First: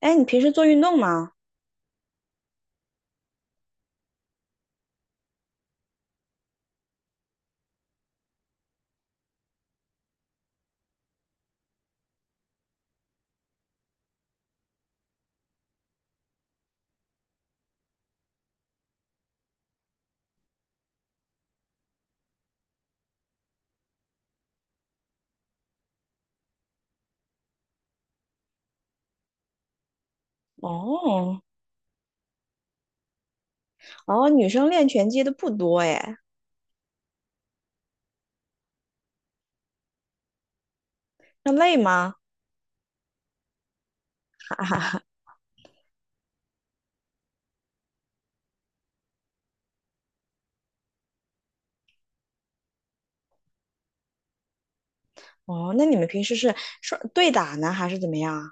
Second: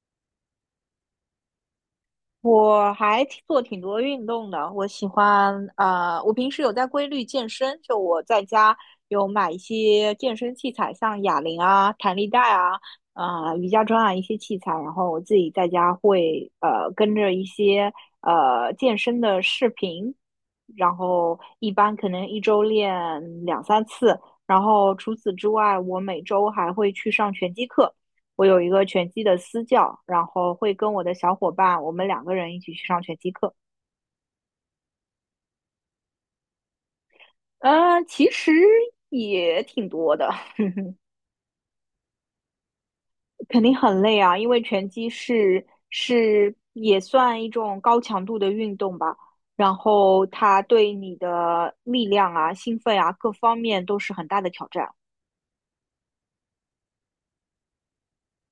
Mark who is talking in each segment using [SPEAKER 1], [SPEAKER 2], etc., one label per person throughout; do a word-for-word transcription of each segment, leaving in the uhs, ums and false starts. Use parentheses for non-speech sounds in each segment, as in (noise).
[SPEAKER 1] 哎，你平时做运动吗？
[SPEAKER 2] 我还挺做挺多运动的，我喜欢呃，我平时有在规律健身，就我在家有买一些健身器材，像哑铃啊、弹力带啊、啊、瑜伽砖啊一些器材，然后我自己在家会呃跟着一些呃健身的视频，然后一般可能一周练两三次，然后除此之外，我每周还会去上拳击课。我有一个拳击的私教，然后会跟我的小
[SPEAKER 1] 哦，
[SPEAKER 2] 伙伴，我们两个人一起去上拳击课。
[SPEAKER 1] 哦，女生练拳击的不多哎，
[SPEAKER 2] 呃，其实也挺多的。(laughs)
[SPEAKER 1] 那累吗？
[SPEAKER 2] 肯定很累啊，
[SPEAKER 1] (laughs)
[SPEAKER 2] 因为
[SPEAKER 1] 哈哈
[SPEAKER 2] 拳
[SPEAKER 1] 哈。
[SPEAKER 2] 击是是也算一种高强度的运动吧，然后它对你的力量啊、兴奋啊各方面都是很大的挑战。
[SPEAKER 1] 哦，那你们平时是说对打呢，还是怎么样啊？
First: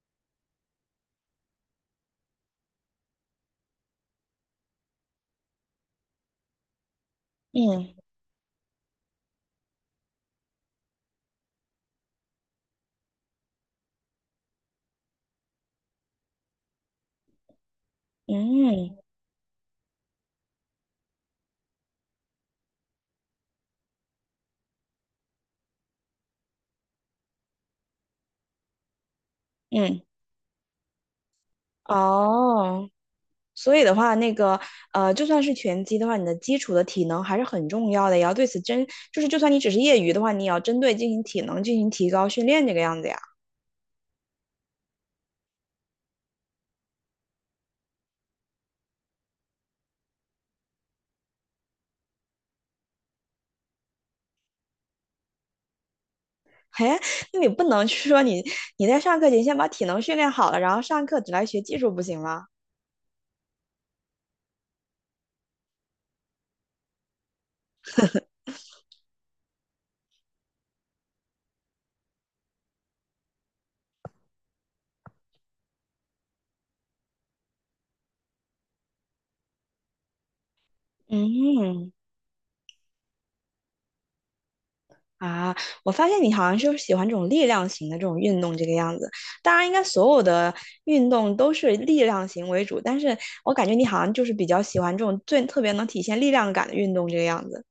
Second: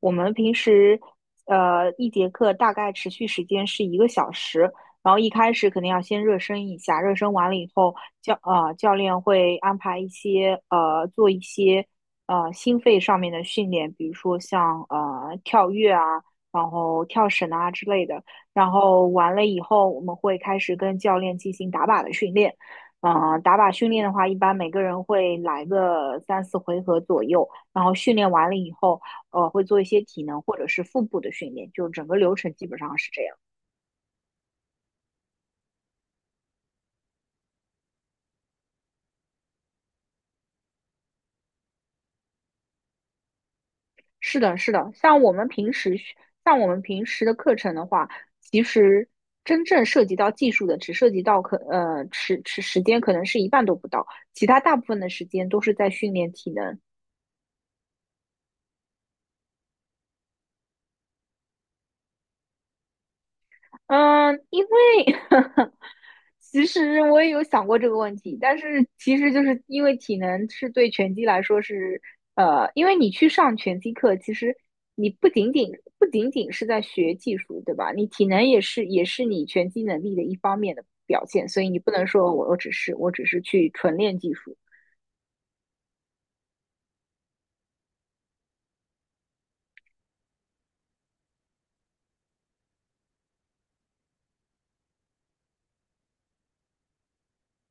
[SPEAKER 2] 我们平时呃一节课大概持续时间是一个小时，然后一开始肯定要先热身一下，热身完了以
[SPEAKER 1] 嗯
[SPEAKER 2] 后，教呃教练会安排一些呃做一些呃心肺上面的训练，比如说像呃跳跃啊，然后跳绳啊之类的。然
[SPEAKER 1] 嗯
[SPEAKER 2] 后完了以后，我们会开始跟教练进行打靶的训练。嗯、打靶训练的话，一般每个人会来个三四回合左右。然后训练完了以后，呃，会做一些
[SPEAKER 1] 嗯，
[SPEAKER 2] 体能或者是腹部的训练，就整个流程基本
[SPEAKER 1] 哦，
[SPEAKER 2] 上是这样。
[SPEAKER 1] 所以的话，那个呃，就算是拳击的话，你的基础的体能还是很重要的，也要对此针，就是就算你只是业余的话，你也要针对进行体能进行提高训练这个样子呀。
[SPEAKER 2] 是的，是的，像我们平时像我们平时的课程的话，其实真正涉及到技术的，只涉及到可呃时时时间可能是一半都不到，其他大部分的时间都是在训练体能。
[SPEAKER 1] 嘿，那你不能去说你你在上课前先把体能训练好了，然后上课只来学技术不行吗？
[SPEAKER 2] 嗯，因为 (laughs) 其实我也有想过这个问题，但是其实就是因为体能是对拳击来说是，呃，因为你去上拳击课，其实你不仅仅不仅仅是在学技术，对吧？你体能也是也是你拳击能力的一方面的表现，所以你
[SPEAKER 1] 嗯
[SPEAKER 2] 不能说我我只是我只是去纯练技术。
[SPEAKER 1] 啊，我发现你好像就是喜欢这种力量型的这种运动这个样子。当然，应该所有的运动都是力量型为主，但是我感觉你好像就是比较喜欢这种最特别能体现力量感的运动这个样子。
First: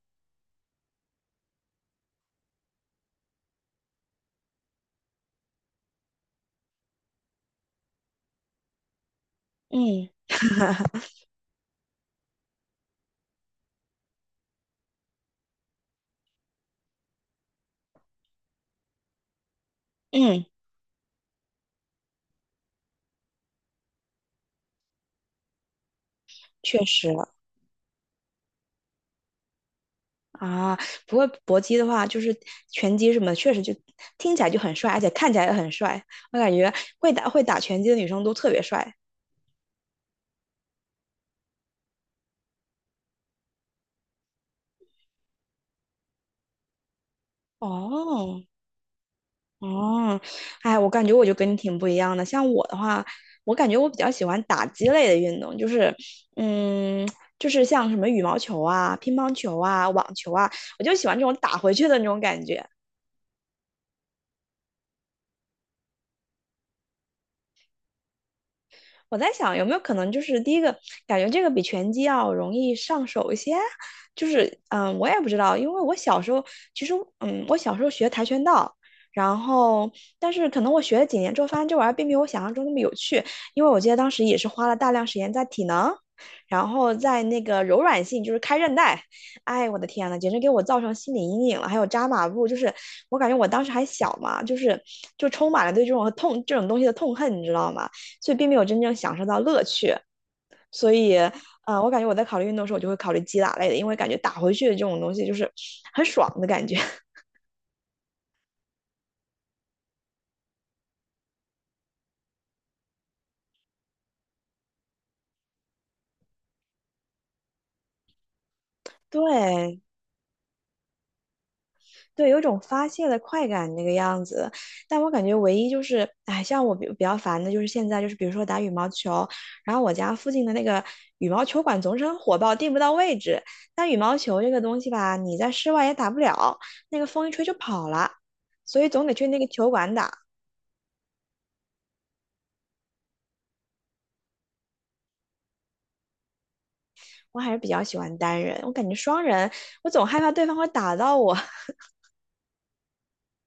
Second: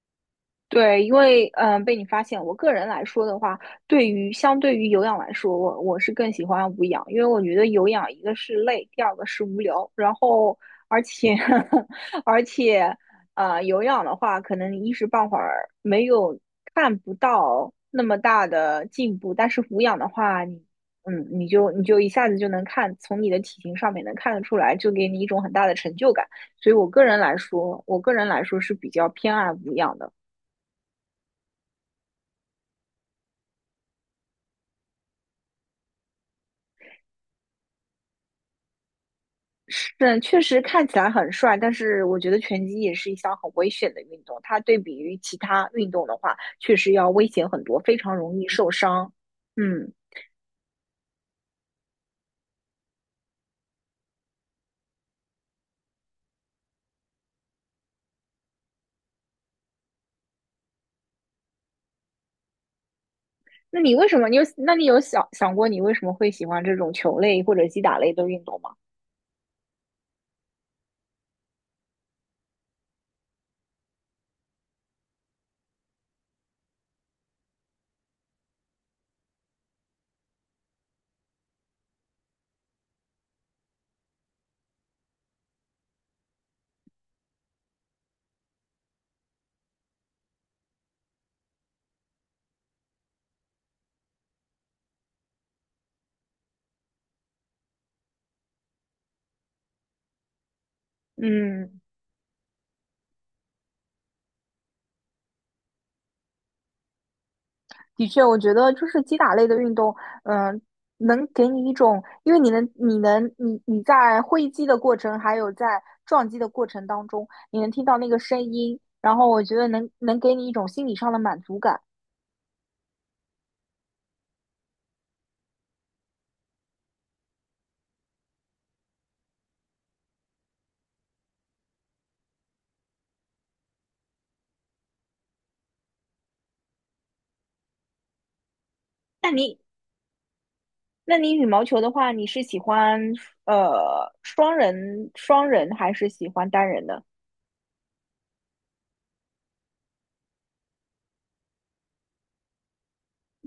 [SPEAKER 2] 对，因为嗯、呃被你发现，我个人来说的话，对于相对于有氧来说，我我是更喜欢无氧，因为我觉得有氧一个是累，第二个是无聊，
[SPEAKER 1] 嗯
[SPEAKER 2] 然后而且 (laughs) 而且呃有氧的话，可能一时半会儿没有看不到那么大的进步，但是无氧的话，
[SPEAKER 1] 嗯，
[SPEAKER 2] 你嗯你就你就一下子就能看，从你的体型上面能看得出来，就给你一种很大的成就感。所以
[SPEAKER 1] 确
[SPEAKER 2] 我个
[SPEAKER 1] 实
[SPEAKER 2] 人来说，我个人来说是比较偏爱无氧的。
[SPEAKER 1] 啊。不过搏击的话，就是拳击什么的，确实就听起来就很帅，而且看起来也很帅。我感觉会打会打拳击的女生都特别帅。
[SPEAKER 2] 是，嗯确实看起来很帅，但是我觉得拳击也是一项很危险的运动。它对比于其他运动的话，确实要危险很多，非常容
[SPEAKER 1] 哦，
[SPEAKER 2] 易受伤。嗯，
[SPEAKER 1] 哦，哎，我感觉我就跟你挺不一样的。像我的话，我感觉我比较喜欢打击类的运动，就是，嗯，就是像什么羽毛球啊、乒乓球啊、网球啊，我就喜欢这种打回去的那种感觉。
[SPEAKER 2] 那你为什么？你有，那你有想想过你为什么会喜欢这种球类或者击打类的运动吗？
[SPEAKER 1] 我在想有没有可能就是第一个感觉这个比拳击要容易上手一些，就是嗯，我也不知道，因为我小时候其实嗯，我小时候学跆拳道。然后，但是可能我学了几年之后，发现这玩意儿并没有我想象中那么有趣，因为我记得当时也是花了大量时间在体能，然后在那个柔软性，就是开韧带，哎，我的天呐，简直给我造成心理阴影了。还有扎马步，就是我感觉我当时还小嘛，就是就充满了对这种痛这种东西的痛恨，你知道吗？所以并没有真正享受到乐趣。所以，
[SPEAKER 2] 嗯
[SPEAKER 1] 呃，我感觉我在考虑运动的时候，我就会考虑击打类的，因为感觉打回去的这种东西就是很爽的感觉。(laughs)
[SPEAKER 2] 的确，我觉得就是击打类的运动，嗯、能给你一种，因为你能，你能，你你在挥击的过程，还有在撞击的过程当中，你能听到那个声音，然后我觉得
[SPEAKER 1] 对
[SPEAKER 2] 能能给你一种心理上的满足感。
[SPEAKER 1] 对，有一种发泄的快感那个样子。但我感觉唯一就是，哎，像我比比较烦的就是现在就是，比如说打羽毛球，然后我家附近的那个羽毛球馆总是很火爆，订不到位置。但羽毛球这个东西吧，你在室外也打不了，那个风一吹就跑了，所以总得去
[SPEAKER 2] 那
[SPEAKER 1] 那个
[SPEAKER 2] 你，
[SPEAKER 1] 球馆打。
[SPEAKER 2] 那你羽毛球的话，你是喜欢呃双人双人还是喜欢单人的？
[SPEAKER 1] 我还是比较喜欢单人，我感觉双人，我总害怕对方会打到我。(laughs)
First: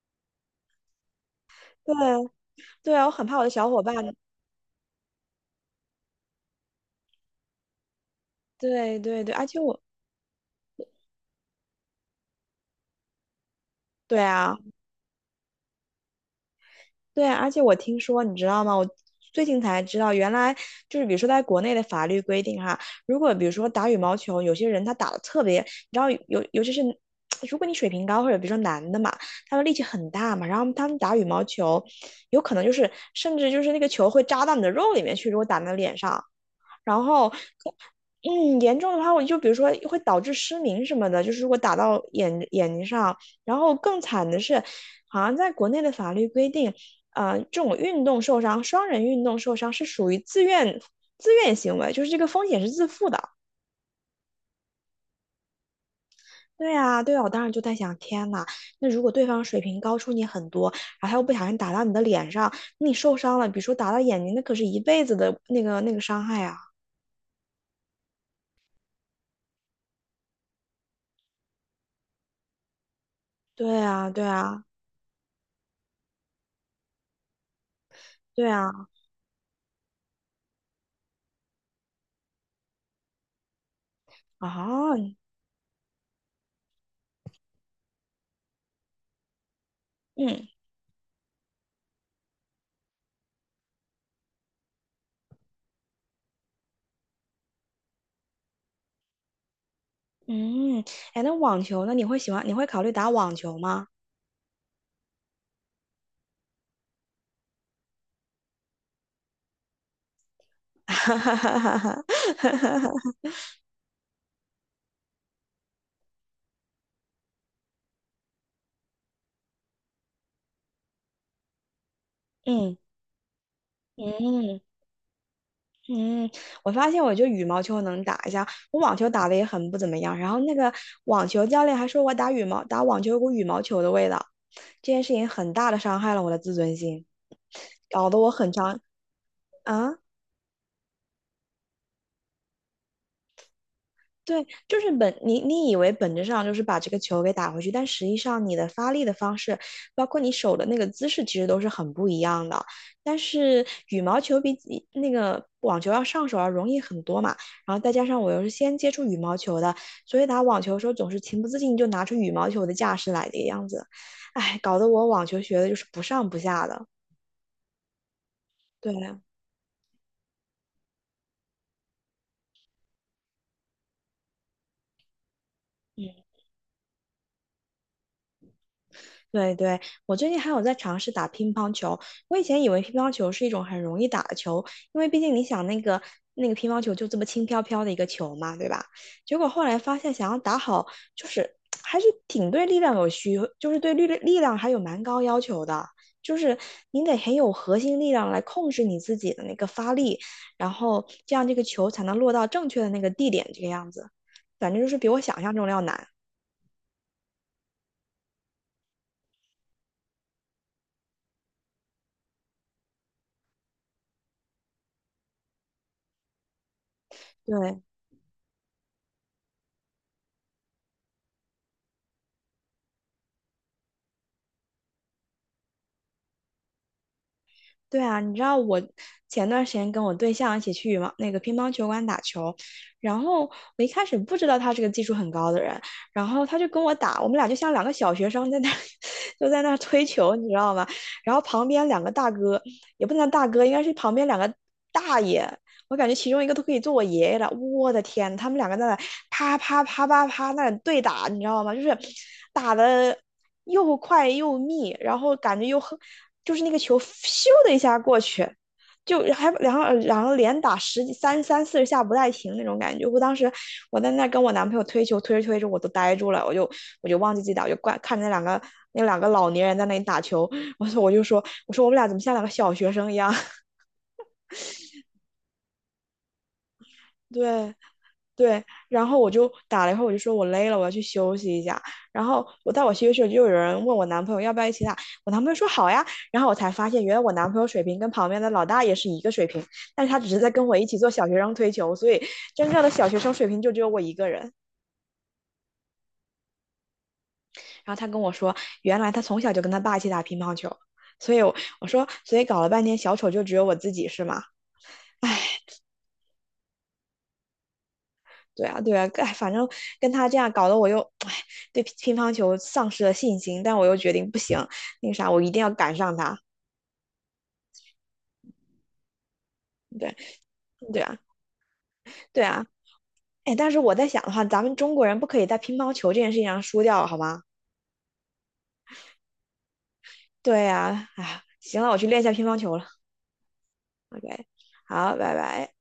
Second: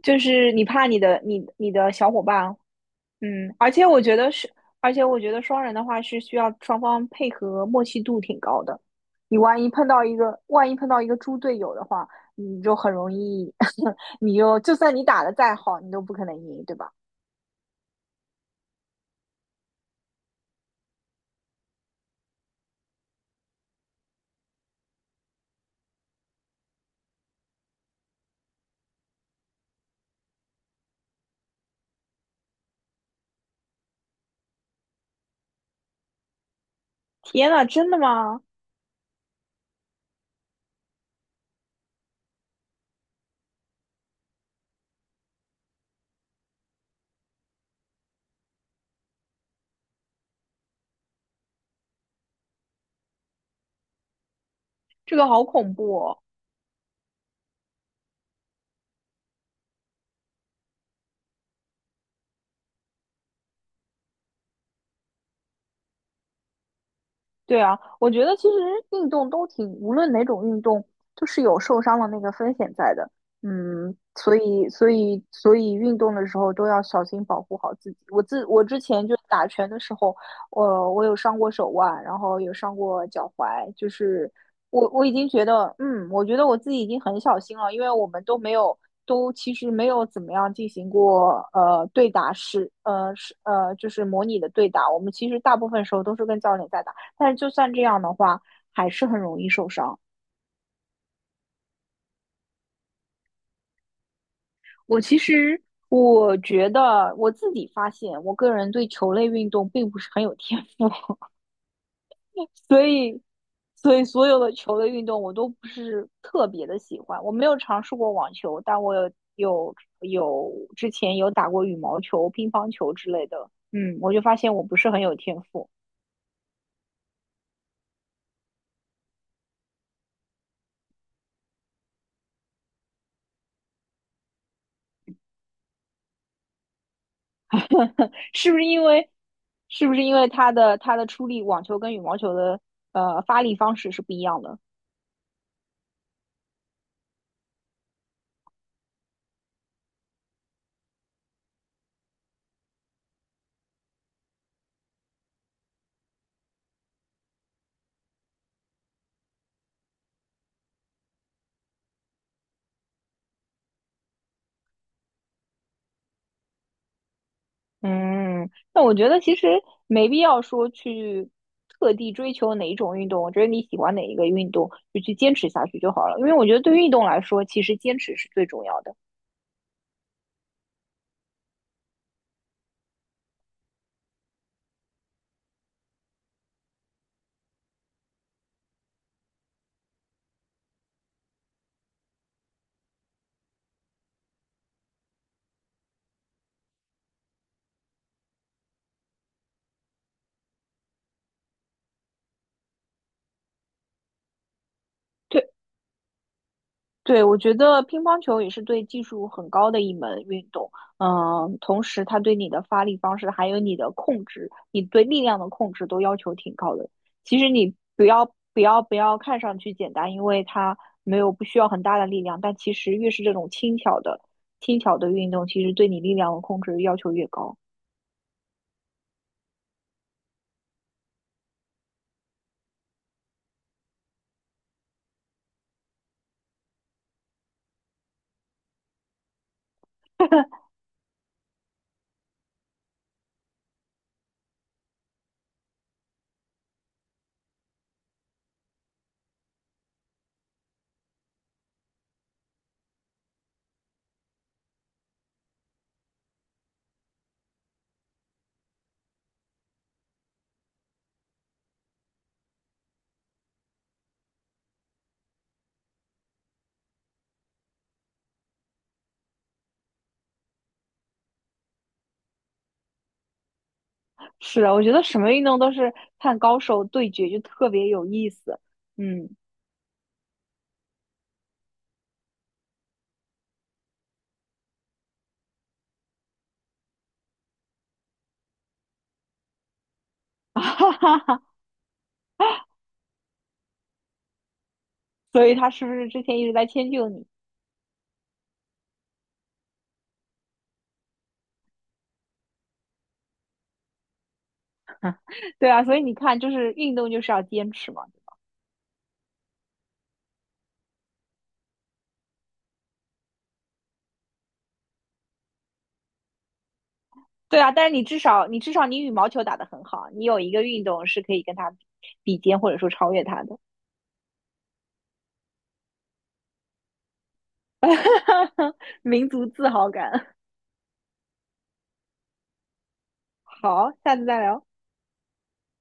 [SPEAKER 2] 就是你怕你的你你的
[SPEAKER 1] 对
[SPEAKER 2] 小伙伴。
[SPEAKER 1] 对啊，我很怕我的
[SPEAKER 2] 嗯，
[SPEAKER 1] 小
[SPEAKER 2] 而
[SPEAKER 1] 伙
[SPEAKER 2] 且
[SPEAKER 1] 伴。
[SPEAKER 2] 我觉得是，而且我觉得双人的话是需要双方配合默契度挺高的。
[SPEAKER 1] 对对对，
[SPEAKER 2] 你
[SPEAKER 1] 而且
[SPEAKER 2] 万一
[SPEAKER 1] 我，
[SPEAKER 2] 碰到一个，万一碰到一个猪队友的话，你就很容易，(laughs)
[SPEAKER 1] 对
[SPEAKER 2] 你
[SPEAKER 1] 啊，
[SPEAKER 2] 就就算你打的再好，你都不可能赢，对吧？
[SPEAKER 1] 对啊，而且我听说，你知道吗？我最近才知道，原来就是比如说在国内的法律规定哈，如果比如说打羽毛球，有些人他打的特别，你知道，尤尤其是如果你水平高，或者比如说男的嘛，他们力气很大嘛，然后他们打羽毛球，有可能就是甚至就是那个球会扎到你的肉里面去，如果打在脸上。然后可
[SPEAKER 2] 天呐，真的吗？
[SPEAKER 1] 嗯，严重的话，我就比如说会导致失明什么的，就是如果打到眼眼睛上，然后更惨的是，好像在国内的法律规定，呃，这种运动受伤，双人运动受伤是属于自愿自愿行为，就是这个风险是自负的。
[SPEAKER 2] 这个好恐怖哦！
[SPEAKER 1] 对啊，对啊，我当时就在想，天呐，那如果对方水平高出你很多，然后他又不小心打到你的脸上，那你受伤了，比如说打到眼睛，那可是一辈子的那个那个伤害啊。
[SPEAKER 2] 对啊，我觉得其实运动都挺，无论哪种运动，都是有受伤的那个风险在的。
[SPEAKER 1] 对
[SPEAKER 2] 嗯，
[SPEAKER 1] 啊，对
[SPEAKER 2] 所
[SPEAKER 1] 啊，
[SPEAKER 2] 以所以所以运动的时候都要小心保护好自己。我自
[SPEAKER 1] 对
[SPEAKER 2] 我之
[SPEAKER 1] 啊，
[SPEAKER 2] 前就打拳的时候，我我有伤过手腕，然后有伤过脚踝，就是我
[SPEAKER 1] 啊，
[SPEAKER 2] 我已经觉得，嗯，我觉得我自己已经很小心了，因为我们都没有都其实没有怎么
[SPEAKER 1] 嗯
[SPEAKER 2] 样进行过呃对打，是呃是呃就是模拟的对打，我们其实大部分时候都是跟教练在打。但是就算这样的话，还是很容易受伤。
[SPEAKER 1] 嗯，哎，那网球呢？你会喜欢？你会考虑打网球吗？
[SPEAKER 2] 我其实我觉得我自己发现，我个人对球类运动并不是很有天赋。(laughs) 所
[SPEAKER 1] (laughs)
[SPEAKER 2] 以所以所有的球类运动我都不是特别的喜欢。我没有尝试过网球，但我有有有之前有打过羽毛球、乒乓
[SPEAKER 1] 嗯
[SPEAKER 2] 球之类的。嗯，我就发现
[SPEAKER 1] 嗯
[SPEAKER 2] 我不是很有天赋。
[SPEAKER 1] 嗯，我发现我就羽毛球能打一下，我网球打的也很不怎么样。然后那个网球教练还说我打羽毛打网球有股羽毛球的味道，这件事情很大的伤害了我的自尊心，搞
[SPEAKER 2] (laughs)
[SPEAKER 1] 得我很
[SPEAKER 2] 是不是
[SPEAKER 1] 伤
[SPEAKER 2] 因为是不
[SPEAKER 1] 啊。
[SPEAKER 2] 是因为它的它的出力，网球跟羽毛球的呃发力方式是不一样
[SPEAKER 1] 对，
[SPEAKER 2] 的？
[SPEAKER 1] 就是本你你以为本质上就是把这个球给打回去，但实际上你的发力的方式，包括你手的那个姿势，其实都是很不一样的。但是羽毛球比起那个网球要上手要容易很多嘛，然后再加上我又是先接触羽毛球的，所以打网球的时候总是情不自禁就拿出羽毛球的架势来这个样子，哎，搞得我网球学的就是不上不下的。
[SPEAKER 2] 嗯，那我
[SPEAKER 1] 对，
[SPEAKER 2] 觉得其实没必要说去特地追求哪一种运动，我觉得你喜欢哪一个运动，就去坚持下去就好了。
[SPEAKER 1] 嗯。
[SPEAKER 2] 因为我觉得对于运动来说，其实坚持是最重要的。
[SPEAKER 1] 对对，我最近还有在尝试打乒乓球。我以前以为乒乓球是一种很容易打的球，因为毕竟你想那个那个乒乓球就这么轻飘飘的一个球嘛，对吧？结果后来发现，想要打好，就是还是挺对力量有需，就是对力力量还有蛮高要求的。就是你得很有核心力量来控制你自己的那个发力，然后这样这个球才能落到正确的那个地点，这个样子。反正就是比我想
[SPEAKER 2] 对。
[SPEAKER 1] 象中的要难。
[SPEAKER 2] 对，我觉得乒乓球也是对技术很高的一门运动，嗯，同时它对你的发力方式，还有你的控制，你对力量的控制都要求挺高的。其实你
[SPEAKER 1] 对，
[SPEAKER 2] 不要不要不要看上去简单，因为它没有不需要很大的力量，但其实越是这种轻巧的轻巧的运动，其实对你力量的控制要求越高。
[SPEAKER 1] 对啊，你知道我前段时间跟我对象一起去羽毛那个乒乓球馆打球，然后我一开始不知道他是个技术很高的人，然后他就跟我打，我们俩就像两个小学生在那 (laughs) 就在那推球，你知
[SPEAKER 2] (laughs)
[SPEAKER 1] 道吗？然后旁边两个大哥，也不能叫大哥，应该是旁边两个大爷，我感觉其中一个都可以做我爷爷了，我的天，他们两个在那啪啪啪啪啪那对打，你知道吗？就是打的又快又密，然后感觉又很就是那个球咻的一下过去，就还然后然后连打十几三三四十下不带停那种感觉。我当时我在那跟我男朋友推球，推着推着我都呆住了，我就我就忘记自己打，我就怪看着那两个那两个老年人在那里打球，我说我就说我说我们俩怎么像两个小学生一样？
[SPEAKER 2] 是啊，我觉得什么运动都是看高手对
[SPEAKER 1] (laughs)
[SPEAKER 2] 决就特
[SPEAKER 1] 对。
[SPEAKER 2] 别有意思。
[SPEAKER 1] 对，然后我
[SPEAKER 2] 嗯，
[SPEAKER 1] 就打了一会儿，我就说我累了，我要去休息一下。然后我在我休息的时候，就有人问我男朋友要不要一起打，我男朋友说好呀。然后我才发现，原来我男朋友水平跟旁边的老大爷是一个水平，但是他只是在
[SPEAKER 2] (laughs)
[SPEAKER 1] 跟我一
[SPEAKER 2] 哈
[SPEAKER 1] 起做
[SPEAKER 2] 哈
[SPEAKER 1] 小学
[SPEAKER 2] 哈，
[SPEAKER 1] 生推球，所以真正的小学生水平就只有我一个人。
[SPEAKER 2] 所以他是不是之前一直在迁就你？
[SPEAKER 1] 然后他跟我说，原来他从小就跟他爸一起打乒乓球，所以我我说，所以搞了半天小丑就只有我自己是吗？(laughs)
[SPEAKER 2] 对啊，所以你看，就是运动就是要坚持嘛。
[SPEAKER 1] 对啊，对啊，哎，反正跟他这样搞得我又，哎，对乒乒乓球丧失了信心，但我又决定不行，那个啥，我一定要赶上他。
[SPEAKER 2] 对啊，但是你至少你至少你羽毛球打得很好，
[SPEAKER 1] 对，
[SPEAKER 2] 你有一个运
[SPEAKER 1] 对
[SPEAKER 2] 动
[SPEAKER 1] 啊，
[SPEAKER 2] 是可以跟他比比
[SPEAKER 1] 对
[SPEAKER 2] 肩
[SPEAKER 1] 啊，
[SPEAKER 2] 或者说超越他
[SPEAKER 1] 哎，
[SPEAKER 2] 的。
[SPEAKER 1] 但是我在想的话，咱们中国人不可以在乒乓球这件事情上输掉，好吗？
[SPEAKER 2] (laughs) 民族自豪感。
[SPEAKER 1] 对啊，哎，行了，我去练一下乒乓球了。
[SPEAKER 2] 好，下次再
[SPEAKER 1] OK，
[SPEAKER 2] 聊。
[SPEAKER 1] 好，拜拜。